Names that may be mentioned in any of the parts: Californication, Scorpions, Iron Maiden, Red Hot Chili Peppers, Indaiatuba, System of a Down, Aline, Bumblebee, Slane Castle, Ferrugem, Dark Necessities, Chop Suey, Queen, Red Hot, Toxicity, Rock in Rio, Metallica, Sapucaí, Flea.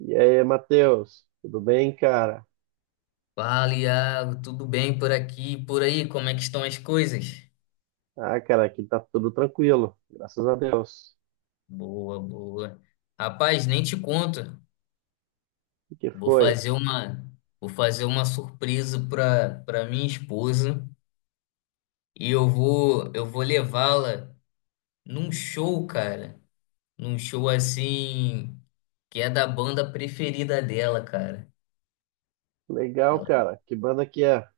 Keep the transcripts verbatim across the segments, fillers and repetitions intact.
E aí, Matheus, tudo bem, cara? Fala, Iago, tudo bem por aqui, e por aí, como é que estão as coisas? Ah, cara, aqui tá tudo tranquilo, graças a Deus. Boa, boa. Rapaz, nem te conto. O que Vou foi? fazer uma, vou fazer uma surpresa para para minha esposa e eu vou eu vou levá-la num show, cara. Num show assim que é da banda preferida dela, cara. Legal, Ela, cara. Que banda que é?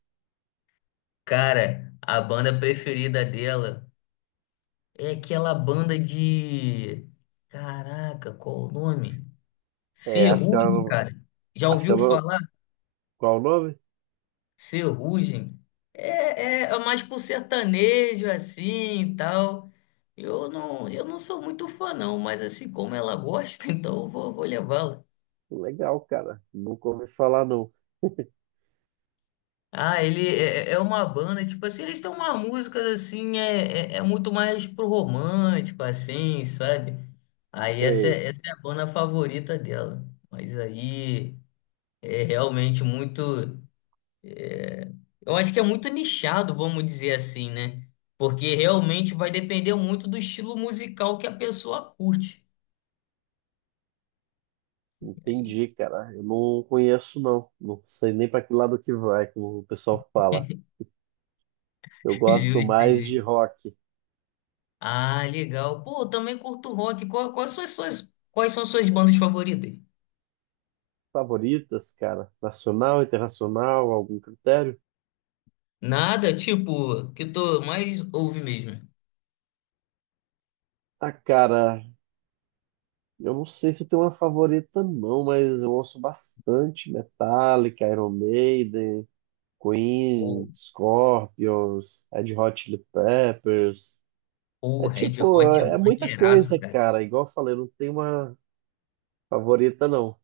cara, a banda preferida dela é aquela banda de Caraca, qual o nome? É, acho que Ferrugem, ela, cara. Já acho que ouviu ela, falar? qual o nome? Ferrugem. É, é, é mais pro sertanejo, assim, e tal. Eu não, eu não sou muito fã, não. Mas, assim, como ela gosta, então eu vou, vou levá-la. Legal, cara. Nunca ouvi falar, não. Ah, ele é, é é uma banda, tipo assim, eles têm uma música, assim, é, é, é muito mais pro romântico, assim, sabe? Aí essa, Sei, é- essa é a banda favorita dela. Mas aí é realmente muito. Eu acho que é muito nichado, vamos dizer assim, né? Porque realmente vai depender muito do estilo musical que a pessoa curte. entendi, cara. Eu não conheço, não. Não sei nem pra que lado que vai, como o pessoal fala. Eu gosto Justo, mais de justo. rock. Ah, legal. Pô, eu também curto rock. Qual- quais são as suas, quais são as suas bandas favoritas? Favoritas, cara? Nacional, internacional, algum critério? Nada, tipo, que tu mais ouve mesmo. Ah, cara, Eu não sei se eu tenho uma favorita, não, mas eu ouço bastante Metallica, Iron Maiden, Pô, Queen, Scorpions, Red Hot Chili Peppers. É pô, Red tipo, Hot é é muita maneiraço, coisa, cara. cara. Igual eu falei, eu não tenho uma favorita, não.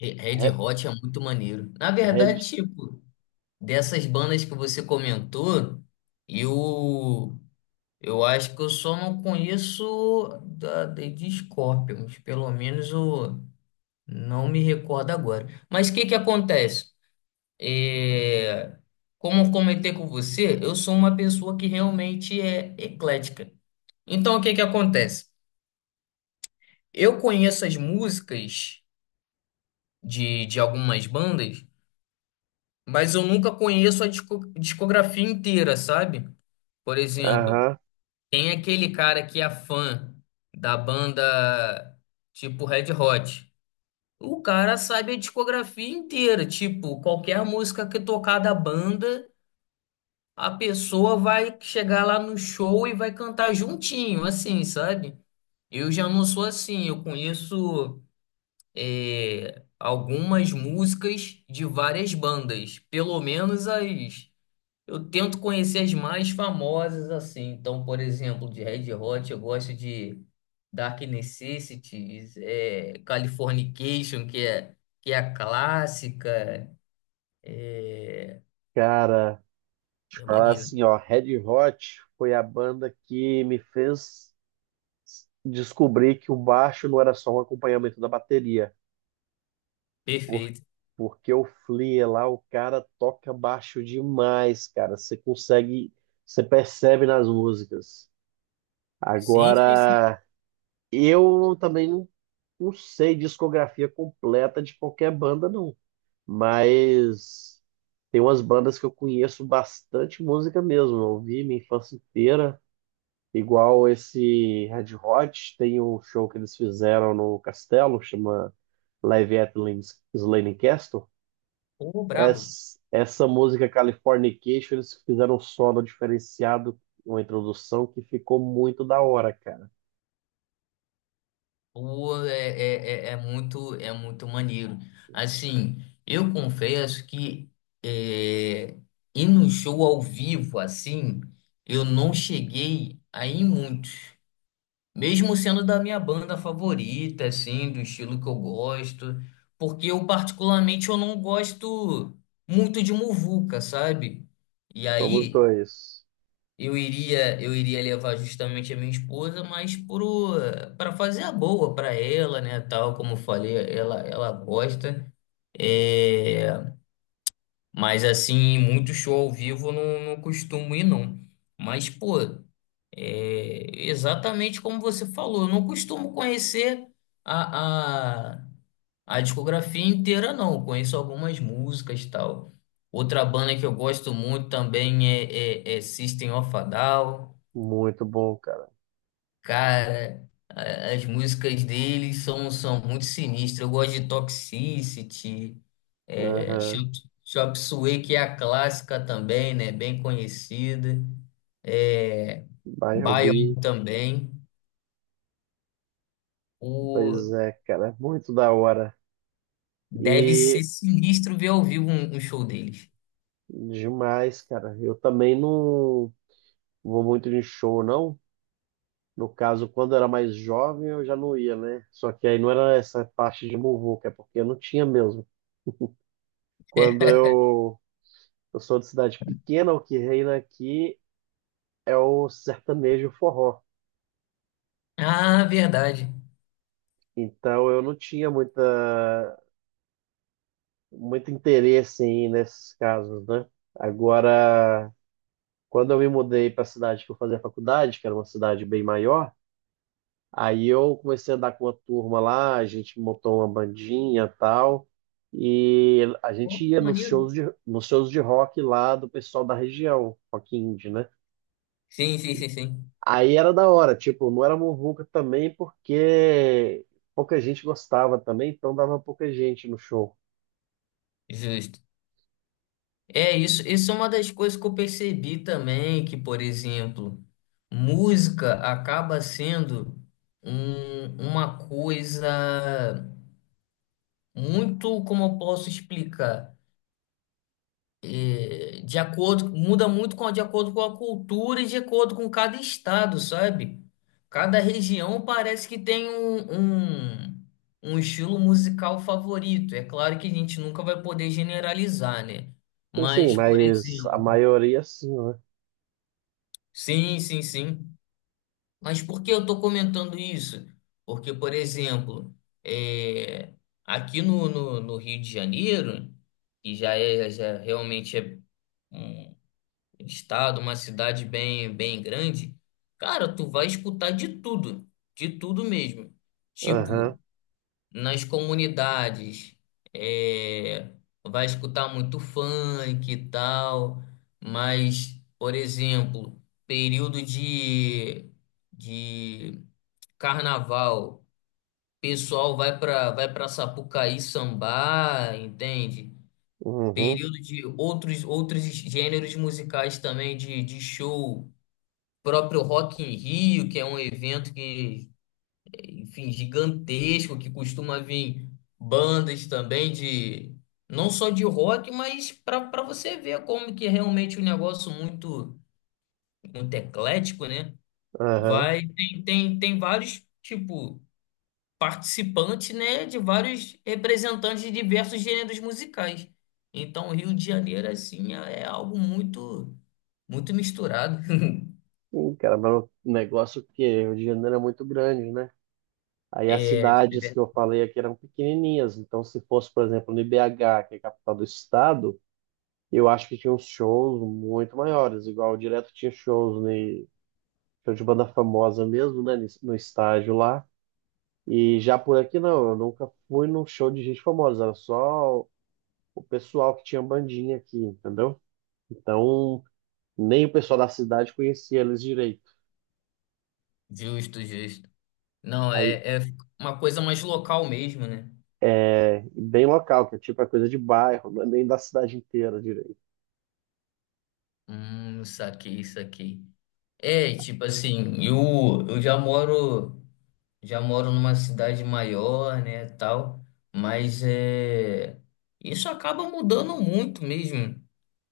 Re- Red Re- Hot é muito maneiro. Na Red, verdade, tipo, dessas bandas que você comentou, eu. Eu acho que eu só não conheço da, de, de Scorpions, pelo menos eu não me recordo agora. Mas o que que acontece? É, como eu comentei com você, eu sou uma pessoa que realmente é eclética. Então o que que acontece? Eu conheço as músicas de, de algumas bandas, mas eu nunca conheço a disco- discografia inteira, sabe? Por exemplo. aham, Tem aquele cara que é fã da banda tipo Red Hot. O cara sabe a discografia inteira. Tipo, qualquer música que tocar da banda, a pessoa vai chegar lá no show e vai cantar juntinho, assim, sabe? Eu já não sou assim. Eu conheço eh, algumas músicas de várias bandas, pelo menos as. Eu tento conhecer as mais famosas assim. Então, por exemplo, de Red Hot, eu gosto de Dark Necessities, é, Californication, que é, que é a clássica. É, cara, deixa eu é falar maneiro. assim, ó, Red Hot foi a banda que me fez descobrir que o baixo não era só um acompanhamento da bateria. Por- Perfeito. Porque o Flea lá, o cara toca baixo demais, cara. Você consegue, você percebe nas músicas. Sim, sim, sim. Agora, eu também não, não sei discografia completa de qualquer banda, não. Mas tem umas bandas que eu conheço bastante música mesmo. Eu ouvi minha infância inteira. Igual esse Red Hot, tem um show que eles fizeram no Castelo, chama Live at Lin- Slane Castle. Pô, brabo. Essa, essa música Californication, eles fizeram um solo diferenciado, uma introdução que ficou muito da hora, cara. Pô, é, é, é é muito, é muito maneiro. Assim, eu confesso que é, ir no show ao vivo, assim, eu não cheguei a ir muito. Mesmo sendo da minha banda favorita, assim, do estilo que eu gosto, porque eu particularmente eu não gosto muito de muvuca, sabe? E Somos aí dois. eu iria eu iria levar justamente a minha esposa, mas pro para fazer a boa para ela, né, tal, como eu falei, ela ela gosta. É, mas assim, muito show ao vivo eu não, não costumo ir, não. Mas, pô, é exatamente como você falou, eu não costumo conhecer a, a, a discografia inteira, não. Eu conheço algumas músicas e tal. Outra banda que eu gosto muito também é, é, é System of a Down. Muito bom, cara. Cara, a- as músicas dele são, são muito sinistras. Eu gosto de Toxicity, é, Aham. Chop Chop Suey, que é a clássica também, né? Bem conhecida. É, Bion Bumblebee, também. pois O, é, cara, muito da hora. deve E ser sinistro ver ao vivo um, um show deles. demais, cara. Eu também não vou muito de show, não. No caso, quando eu era mais jovem, eu já não ia, né? Só que aí não era essa parte de muvuca, é porque eu não tinha mesmo. Quando eu, eu sou de cidade pequena, o que reina aqui é o sertanejo forró. Ah, verdade. Então eu não tinha muita, muito interesse em ir nesses casos, né? Agora, quando eu me mudei para a cidade que eu fazia faculdade, que era uma cidade bem maior, aí eu comecei a andar com uma turma lá, a gente montou uma bandinha e tal, e a gente Pô, ia que nos maneiro. shows de, nos shows de rock lá do pessoal da região, rock indie, né? Sim, sim, sim, sim. Aí era da hora, tipo, não era muvuca também, porque pouca gente gostava também, então dava pouca gente no show. Justo. É isso, isso é uma das coisas que eu percebi também, que, por exemplo, música acaba sendo um- uma coisa muito, como eu posso explicar, é, de acordo, muda muito com, de acordo com a cultura e de acordo com cada estado, sabe? Cada região parece que tem um, um um estilo musical favorito. É claro que a gente nunca vai poder generalizar, né? Sim, sim, Mas, por mas a exemplo, maioria sim, né? sim, sim, sim. Mas por que eu estou comentando isso? Porque, por exemplo, é, aqui no, no, no Rio de Janeiro, que já é já realmente é um estado, uma cidade bem, bem grande, cara, tu vai escutar de tudo, de tudo mesmo. Aham, Tipo, nas comunidades é, vai escutar muito funk e tal, mas, por exemplo, período de, de carnaval, pessoal vai para vai para Sapucaí sambar, entende? uhum, Período de outros outros gêneros musicais também de, de show, próprio Rock in Rio, que é um evento que enfim, gigantesco, que costuma vir bandas também de, não só de rock, mas para para você ver como que é realmente um negócio muito, muito eclético, né? aham. Vai, tem, tem, tem vários, tipo, participantes, né, de vários representantes de diversos gêneros musicais. Então, o Rio de Janeiro, assim, é é algo muito, muito misturado. Sim, cara, mas o negócio é que o Rio de Janeiro é muito grande, né? Aí as É, cidades que eu falei aqui eram pequenininhas, então se fosse, por exemplo, no I B H, que é a capital do estado, eu acho que tinha uns shows muito maiores, igual direto tinha shows ne, show de banda famosa mesmo, né, nesse- no estádio lá. E já por aqui não, eu nunca fui num show de gente famosa, era só o pessoal que tinha bandinha aqui, entendeu? Então, nem o pessoal da cidade conhecia eles direito. justo, justo. Não, Aí é, é uma coisa mais local mesmo, né? é bem local, que é tipo a coisa de bairro, não é nem da cidade inteira direito. Hum, saquei, saquei. É, tipo assim, eu, eu já moro, já moro numa cidade maior, né, tal, mas é, isso acaba mudando muito mesmo,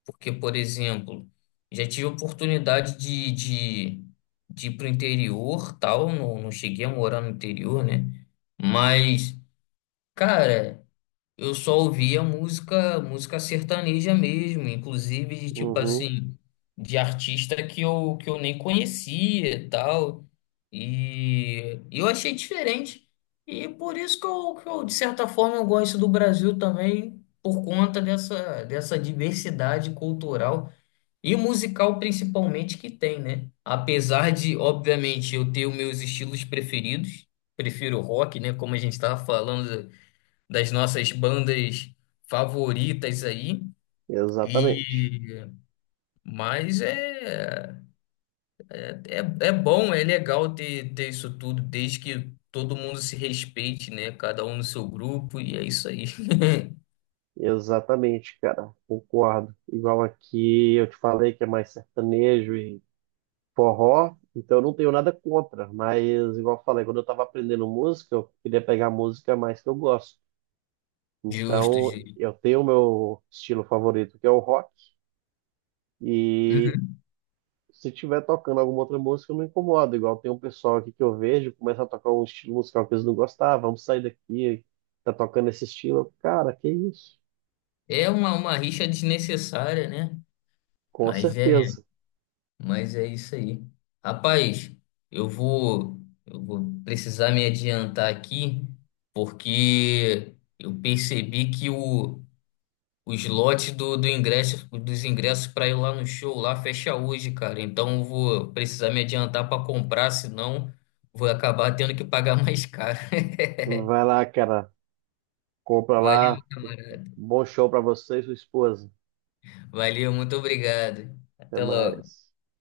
porque, por exemplo, já tive oportunidade de, de, de ir pro interior, tal, não, não cheguei a morar no interior, né, mas, cara... Eu só ouvia música, música sertaneja mesmo, inclusive de tipo Uhum. assim, de artista que eu, que eu nem conhecia e tal. E e eu achei diferente. E por isso que eu, que eu, de certa forma, eu gosto do Brasil também, por conta dessa, dessa diversidade cultural e musical principalmente que tem, né? Apesar de, obviamente, eu ter os meus estilos preferidos, prefiro rock, né? Como a gente estava falando das nossas bandas favoritas aí. Exatamente. E mas é, é, é bom, é legal ter, ter isso tudo, desde que todo mundo se respeite, né? Cada um no seu grupo, e é isso aí. Exatamente, cara. Concordo. Igual aqui eu te falei que é mais sertanejo e forró, então eu não tenho nada contra, mas igual eu falei, quando eu tava aprendendo música, eu queria pegar a música mais que eu gosto. Justo, Então, Gil. eu tenho o meu estilo favorito, que é o rock, e Uhum. se tiver tocando alguma outra música, eu não incomodo. Igual tem um pessoal aqui que eu vejo, começa a tocar um estilo musical que eles não gostavam, "Ah, vamos sair daqui, tá tocando esse estilo. Cara, que isso?" É uma, uma rixa desnecessária, né? Com Mas é, certeza. mas é isso aí. Rapaz, eu vou, eu vou precisar me adiantar aqui, porque eu percebi que o os lotes do, do ingresso, dos ingressos para ir lá no show lá fecha hoje, cara. Então eu vou precisar me adiantar para comprar, senão vou acabar tendo que pagar mais caro. Vai lá, cara. Compra Valeu, lá. camarada. Bom show pra você e sua esposa. Valeu, muito obrigado. Até Até logo. mais.